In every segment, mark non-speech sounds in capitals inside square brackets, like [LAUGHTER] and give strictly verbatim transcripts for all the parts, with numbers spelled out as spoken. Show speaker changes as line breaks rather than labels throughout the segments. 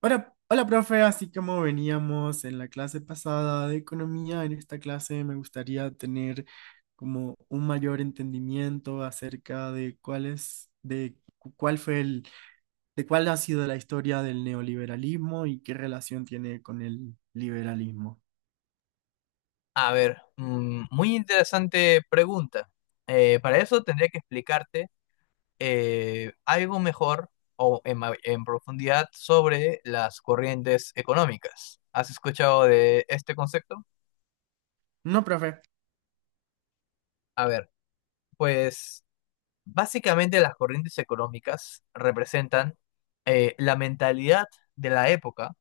Hola, hola, profe. Así como veníamos en la clase pasada de economía, en esta clase me gustaría tener como un mayor entendimiento acerca de cuál es, de cu- cuál fue el, de cuál ha sido la historia del neoliberalismo y qué relación tiene con el liberalismo.
A ver, mm, muy interesante pregunta. Eh, para eso tendría que explicarte eh, algo mejor o en, ma- en profundidad sobre las corrientes económicas. ¿Has escuchado de este concepto?
No, profe.
A ver, pues básicamente las corrientes económicas representan eh, la mentalidad de la época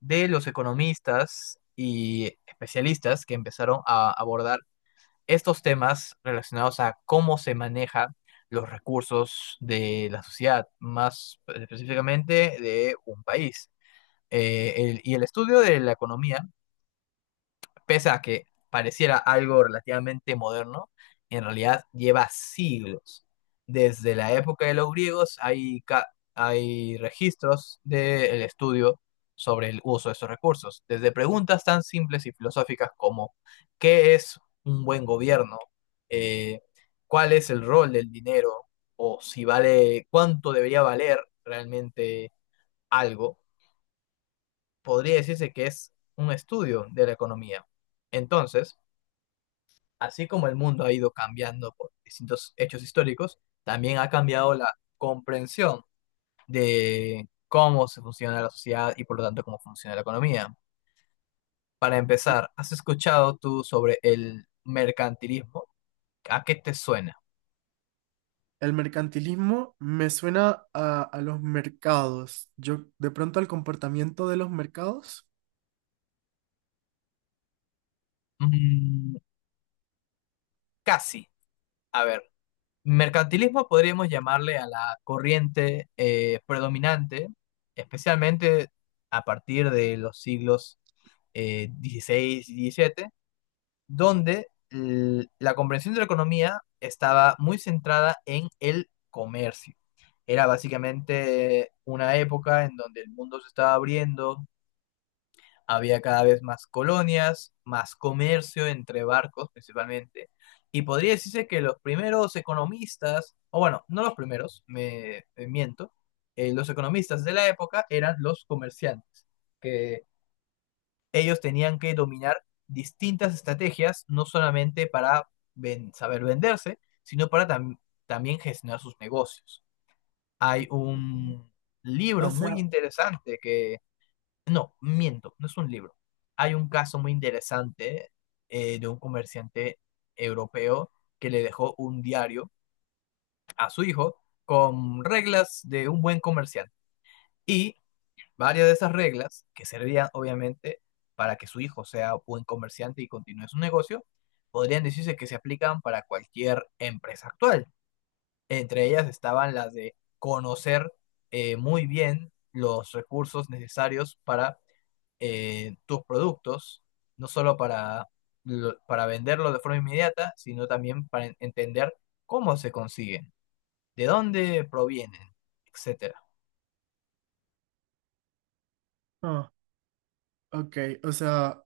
de los economistas y especialistas que empezaron a abordar estos temas relacionados a cómo se maneja los recursos de la sociedad, más específicamente de un país. Eh, el- y el estudio de la economía, pese a que pareciera algo relativamente moderno, en realidad lleva siglos. Desde la época de los griegos hay, ca- hay registros del estudio sobre el uso de estos recursos, desde preguntas tan simples y filosóficas como ¿qué es un buen gobierno? Eh, ¿Cuál es el rol del dinero? O, si vale, ¿cuánto debería valer realmente algo? Podría decirse que es un estudio de la economía. Entonces, así como el mundo ha ido cambiando por distintos hechos históricos, también ha cambiado la comprensión de cómo se funciona la sociedad y por lo tanto cómo funciona la economía. Para empezar, ¿has escuchado tú sobre el mercantilismo? ¿A qué te suena?
El mercantilismo me suena a, a los mercados. Yo, de pronto, al comportamiento de los mercados.
Mm, casi. A ver, mercantilismo podríamos llamarle a la corriente eh, predominante, especialmente a partir de los siglos eh, dieciséis y diecisiete, donde l- la comprensión de la economía estaba muy centrada en el comercio. Era básicamente una época en donde el mundo se estaba abriendo, había cada vez más colonias, más comercio entre barcos principalmente, y podría decirse que los primeros economistas, o bueno, no los primeros, me, me miento, eh, los economistas de la época eran los comerciantes, que ellos tenían que dominar distintas estrategias, no solamente para ven- saber venderse, sino para tam- también gestionar sus negocios. Hay un
O
libro muy
sea,
interesante que, no, miento, no es un libro. Hay un caso muy interesante eh, de un comerciante europeo que le dejó un diario a su hijo con reglas de un buen comerciante. Y varias de esas reglas, que servían obviamente para que su hijo sea buen comerciante y continúe su negocio, podrían decirse que se aplican para cualquier empresa actual. Entre ellas estaban las de conocer eh, muy bien los recursos necesarios para eh, tus productos, no solo para, lo- para venderlos de forma inmediata, sino también para en- entender cómo se consiguen, de dónde provienen, etcétera.
ah, ok, o sea,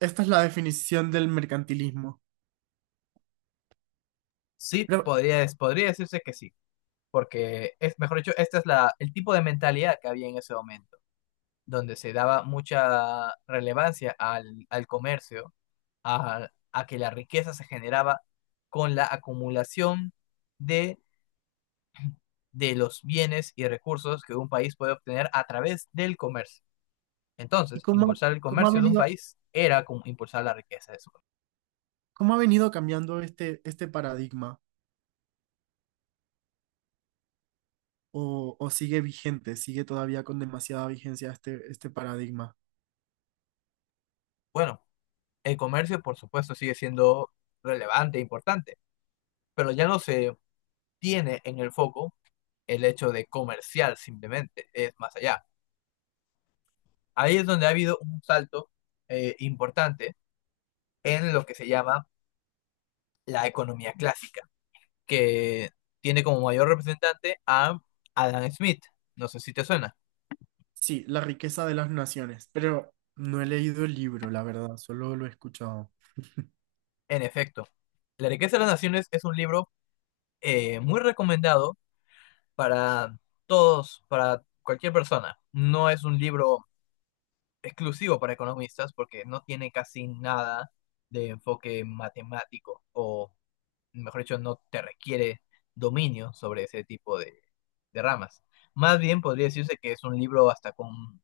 esta es la definición del mercantilismo.
Sí,
Pero,
podría, podría decirse que sí, porque es, mejor dicho, este es la, el tipo de mentalidad que había en ese momento, donde se daba mucha relevancia al, al comercio, a, a que la riqueza se generaba con la acumulación de, de los bienes y recursos que un país puede obtener a través del comercio.
¿y
Entonces,
cómo,
impulsar el
cómo ha
comercio de un
venido,
país era como impulsar la riqueza de su país.
cómo ha venido cambiando este, este paradigma? ¿O, ¿o sigue vigente, sigue todavía con demasiada vigencia este, este paradigma?
Bueno, el comercio, por supuesto, sigue siendo relevante e importante, pero ya no se tiene en el foco el hecho de comercial simplemente, es más allá. Ahí es donde ha habido un salto eh, importante en lo que se llama la economía clásica, que tiene como mayor representante a Adam Smith. No sé si te suena.
Sí, la riqueza de las naciones, pero no he leído el libro, la verdad, solo lo he escuchado.
En efecto, la riqueza de las naciones es un libro eh, muy recomendado para todos, para cualquier persona. No es un libro exclusivo para economistas, porque no tiene casi nada de enfoque matemático, o mejor dicho, no te requiere dominio sobre ese tipo de, de ramas. Más bien podría decirse que es un libro hasta con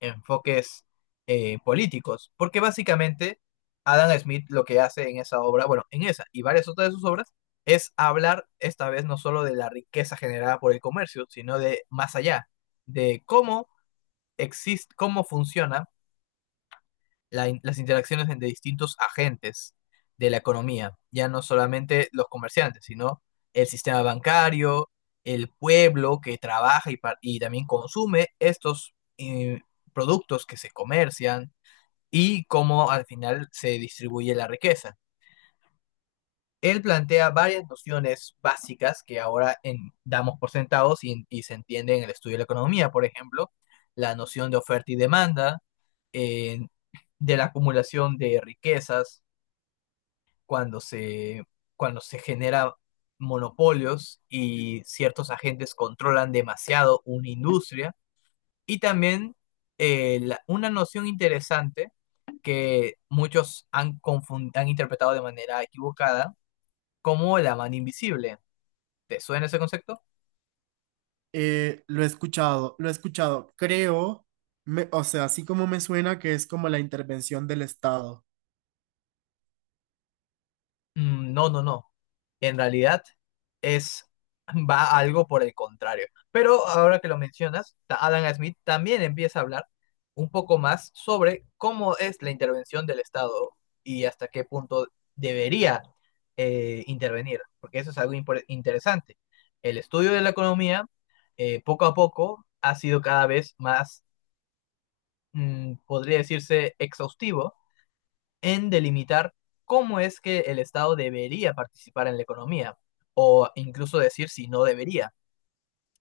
enfoques eh, políticos, porque básicamente Adam Smith lo que hace en esa obra, bueno, en esa y varias otras de sus obras, es hablar esta vez no solo de la riqueza generada por el comercio, sino de más allá, de cómo existe, cómo funciona la in- las interacciones entre distintos agentes de la economía, ya no solamente los comerciantes, sino el sistema bancario, el pueblo que trabaja y, par- y también consume estos eh, productos que se comercian, y cómo al final se distribuye la riqueza. Él plantea varias nociones básicas que ahora en- damos por sentados y, y se entiende en el estudio de la economía, por ejemplo, la noción de oferta y demanda, eh, de la acumulación de riquezas cuando se, cuando se genera monopolios y ciertos agentes controlan demasiado una industria. Y también eh, la- una noción interesante que muchos han, confun- han interpretado de manera equivocada como la mano invisible. ¿Te suena ese concepto?
Eh, lo he escuchado, lo he escuchado. Creo, me- o sea, así como me suena que es como la intervención del Estado.
Mm, no, no, no. En realidad es va algo por el contrario. Pero ahora que lo mencionas, ta- Adam Smith también empieza a hablar un poco más sobre cómo es la intervención del Estado y hasta qué punto debería eh, intervenir, porque eso es algo impor- interesante. El estudio de la economía, eh, poco a poco, ha sido cada vez más, mm, podría decirse, exhaustivo en delimitar cómo es que el Estado debería participar en la economía, o incluso decir si no debería.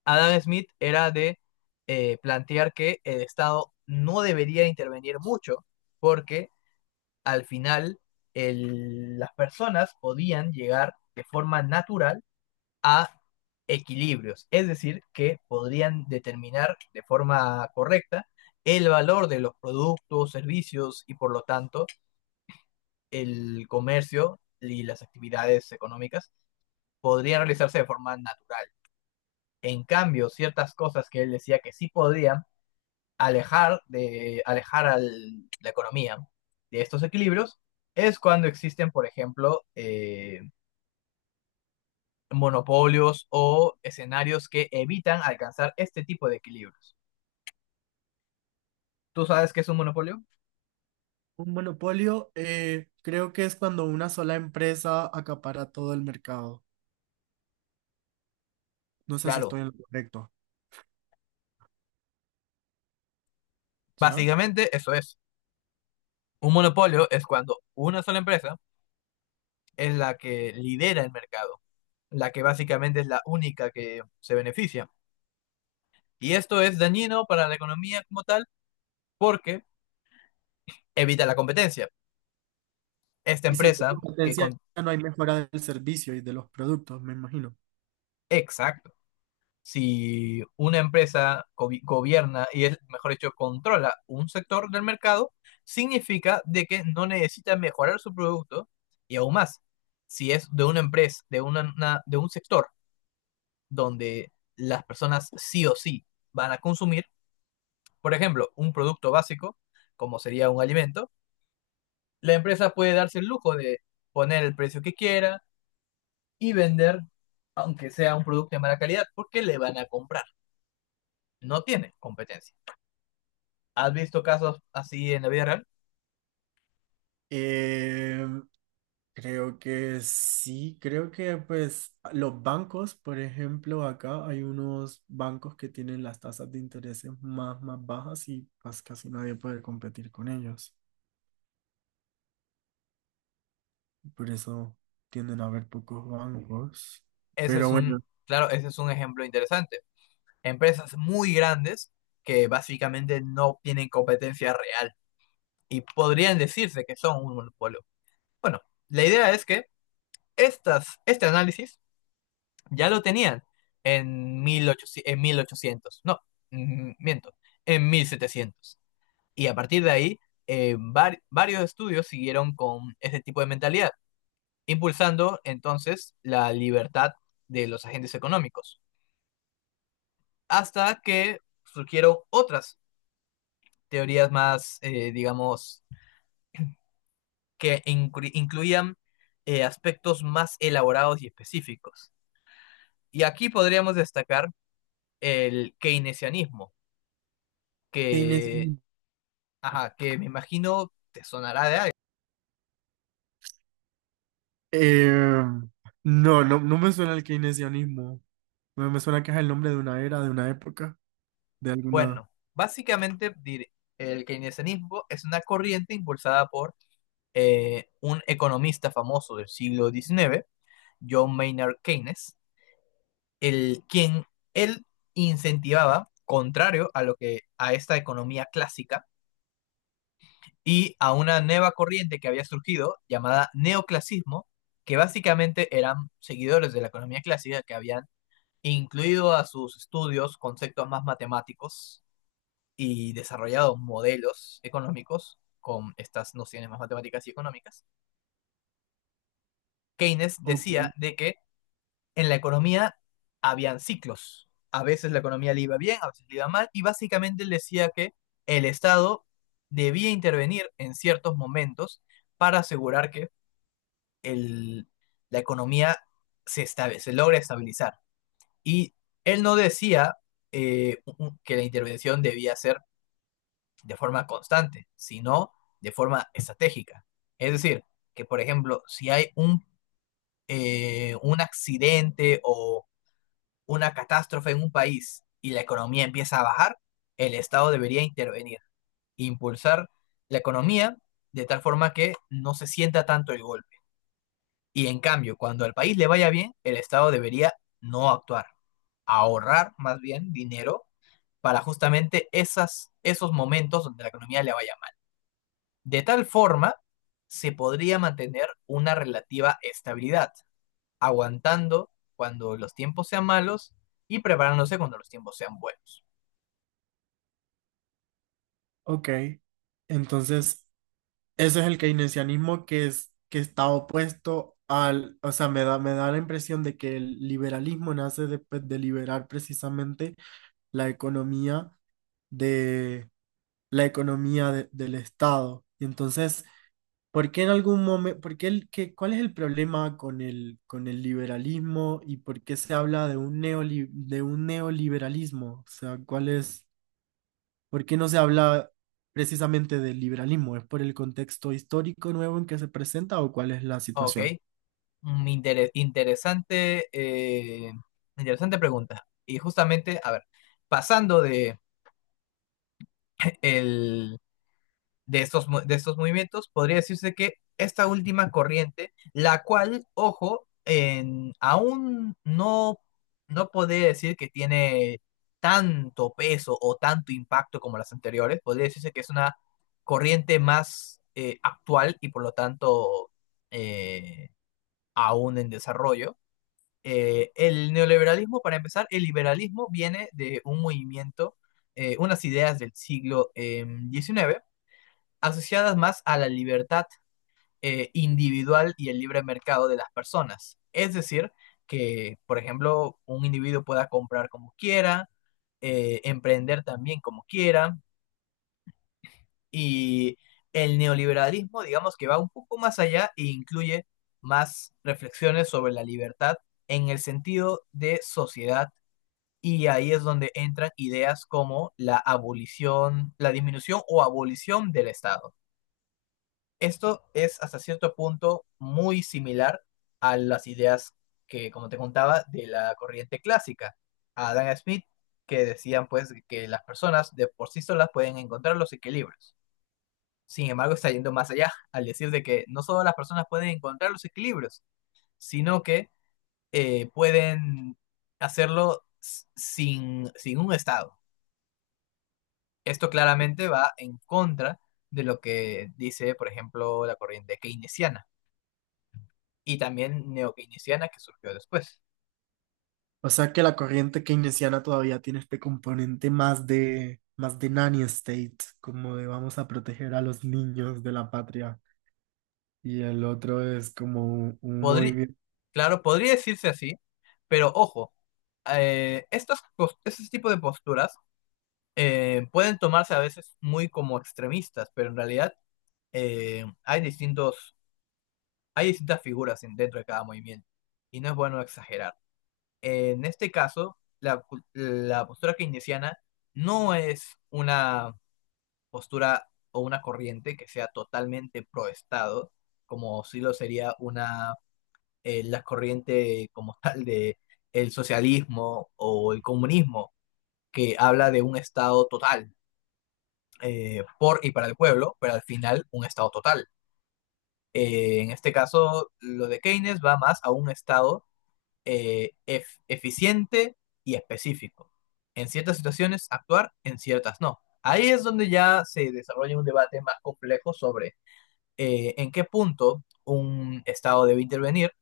Adam Smith era de eh, plantear que el Estado no debería intervenir mucho, porque al final el- las personas podían llegar de forma natural a equilibrios, es decir, que podrían determinar de forma correcta el valor de los productos, servicios, y por lo tanto el comercio y las actividades económicas podrían realizarse de forma natural. En cambio, ciertas cosas que él decía que sí podían alejar de alejar a la economía de estos equilibrios es cuando existen, por ejemplo, eh, monopolios o escenarios que evitan alcanzar este tipo de equilibrios. ¿Tú sabes qué es un monopolio?
Un monopolio, eh, creo que es cuando una sola empresa acapara todo el mercado. No sé si
Claro,
estoy en lo correcto, ¿ya?
básicamente eso es. Un monopolio es cuando una sola empresa es la que lidera el mercado, la que básicamente es la única que se beneficia. Y esto es dañino para la economía como tal porque evita la competencia. Esta
Y si no hay
empresa que
competencia,
con...
no hay mejora del servicio y de los productos, me imagino.
Exacto. Si una empresa go- gobierna y es, mejor dicho, controla un sector del mercado, significa de que no necesita mejorar su producto. Y aún más, si es de una empresa, de una- una- de un sector donde las personas sí o sí van a consumir. Por ejemplo, un producto básico, como sería un alimento, la empresa puede darse el lujo de poner el precio que quiera y vender, aunque sea un producto de mala calidad, porque le van a comprar. No tiene competencia. ¿Has visto casos así en la vida real?
Eh, creo que sí, creo que pues los bancos, por ejemplo, acá hay unos bancos que tienen las tasas de intereses más, más bajas y pues casi nadie puede competir con ellos. Por eso tienden a haber pocos bancos.
Ese
Pero
es
bueno,
un, claro, ese es un ejemplo interesante. Empresas muy grandes que básicamente no tienen competencia real y podrían decirse que son un monopolio. Bueno, la idea es que estas, este análisis ya lo tenían en mil ochocientos, en mil ochocientos, no, mm, miento, en mil setecientos. Y a partir de ahí, eh, var- varios estudios siguieron con ese tipo de mentalidad, impulsando entonces la libertad de los agentes económicos, hasta que surgieron otras teorías más, eh, digamos, que inclu- incluían eh, aspectos más elaborados y específicos. Y aquí podríamos destacar el keynesianismo que
keynesi-
Ajá, que me imagino te sonará de algo.
eh, no, no, no me suena el keynesianismo. Me, me suena que es el nombre de una era, de una época, de alguna...
Bueno, básicamente dir- el keynesianismo es una corriente impulsada por eh, un economista famoso del siglo diecinueve, John Maynard Keynes, el, quien él incentivaba, contrario a lo que a esta economía clásica y a una nueva corriente que había surgido llamada neoclasismo, que básicamente eran seguidores de la economía clásica que habían incluido a sus estudios conceptos más matemáticos y desarrollado modelos económicos con estas nociones más matemáticas y económicas, Keynes
Ok,
decía de que en la economía habían ciclos. A veces la economía le iba bien, a veces le iba mal, y básicamente él decía que el Estado debía intervenir en ciertos momentos para asegurar que el, la economía se, estabe, se logre estabilizar. Y él no decía eh, que la intervención debía ser de forma constante, sino de forma estratégica. Es decir, que por ejemplo, si hay un, eh, un accidente o una catástrofe en un país y la economía empieza a bajar, el Estado debería intervenir, impulsar la economía de tal forma que no se sienta tanto el golpe. Y en cambio, cuando al país le vaya bien, el Estado debería no actuar, ahorrar más bien dinero para justamente esas, esos momentos donde la economía le vaya. De tal forma, se podría mantener una relativa estabilidad, aguantando cuando los tiempos sean malos y preparándose cuando los tiempos sean buenos.
ok. Entonces, ese es el keynesianismo que es, que está opuesto al, o sea, me da, me da la impresión de que el liberalismo nace de, pues, de liberar precisamente la economía de la economía de- del Estado. Y entonces, ¿por qué en algún momento, por qué el, qué- cuál es el problema con el, con el liberalismo y por qué se habla de un neoli- de un neoliberalismo? O sea, ¿cuál es, por qué no se habla precisamente del liberalismo? ¿Es por el contexto histórico nuevo en que se presenta o cuál es la
Ok,
situación?
mm, intere- interesante, eh, interesante pregunta. Y justamente, a ver, pasando de el de estos, de estos movimientos, podría decirse que esta última corriente, la cual, ojo, en- aún no, no podría decir que tiene tanto peso o tanto impacto como las anteriores, podría decirse que es una corriente más eh, actual y por lo tanto eh, aún en desarrollo. Eh, el neoliberalismo, para empezar, el liberalismo viene de un movimiento, eh, unas ideas del siglo em, diecinueve, eh, diecinueve, asociadas más a la libertad eh, individual y el libre mercado de las personas. Es decir, que, por ejemplo, un individuo pueda comprar como quiera, eh, emprender también como quiera, y el neoliberalismo, digamos que va un poco más allá e incluye más reflexiones sobre la libertad en el sentido de sociedad. Y ahí es donde entran ideas como la abolición, la disminución o abolición del Estado. Esto es hasta cierto punto muy similar a las ideas que, como te contaba, de la corriente clásica, a Adam Smith, que decían pues que las personas de por sí solas pueden encontrar los equilibrios. Sin embargo, está yendo más allá al decir de que no solo las personas pueden encontrar los equilibrios, sino que eh, pueden hacerlo sin, sin un Estado. Esto claramente va en contra de lo que dice, por ejemplo, la corriente keynesiana y también neokeynesiana que surgió después.
O sea, que la corriente keynesiana todavía tiene este componente más de, más de nanny state, como de vamos a proteger a los niños de la patria. Y el otro es como un un
Podrí-
movimiento.
claro, podría decirse así, pero ojo, eh, estas, cos- este tipo de posturas eh, pueden tomarse a veces muy como extremistas, pero en realidad eh, hay distintos, hay distintas figuras en- dentro de cada movimiento, y no es bueno exagerar. En este caso, la, cu- la postura keynesiana no es una postura o una corriente que sea totalmente pro Estado, como sí lo sería una eh, la corriente como [LAUGHS] tal de el socialismo o el comunismo, que habla de un Estado total eh, por y para el pueblo, pero al final un Estado total. Eh, en este caso, lo de Keynes va más a un Estado eh, ef- eficiente y específico. En ciertas situaciones actuar, en ciertas no. Ahí es donde ya se desarrolla un debate más complejo sobre eh, en qué punto un Estado debe intervenir,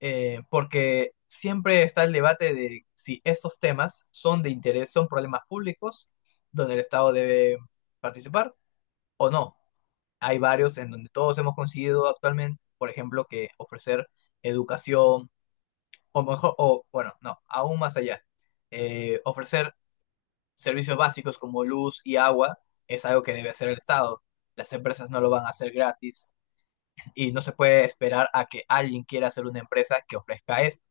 eh, porque siempre está el debate de si estos temas son de interés, son problemas públicos donde el Estado debe participar o no. Hay varios en donde todos hemos conseguido actualmente, por ejemplo, que ofrecer educación, o mejor, o bueno, no, aún más allá, eh, ofrecer servicios básicos como luz y agua es algo que debe hacer el Estado. Las empresas no lo van a hacer gratis y no se puede esperar a que alguien quiera hacer una empresa que ofrezca esto.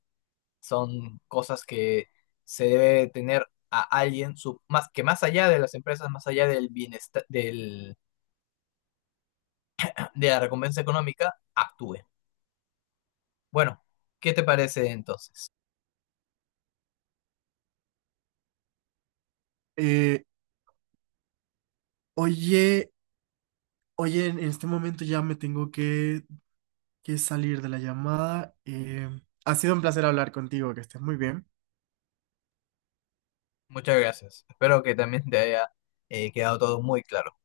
Son cosas que se debe tener a alguien su- más, que más allá de las empresas, más allá del bienestar, del, [CLEARS THROAT] de la recompensa económica, actúe. Bueno, ¿qué te parece entonces?
Eh, oye, Oye, en en este momento ya me tengo que, que salir de la llamada. Eh, ha sido un placer hablar contigo, que estés muy bien.
Muchas gracias. Espero que también te haya eh, quedado todo muy claro.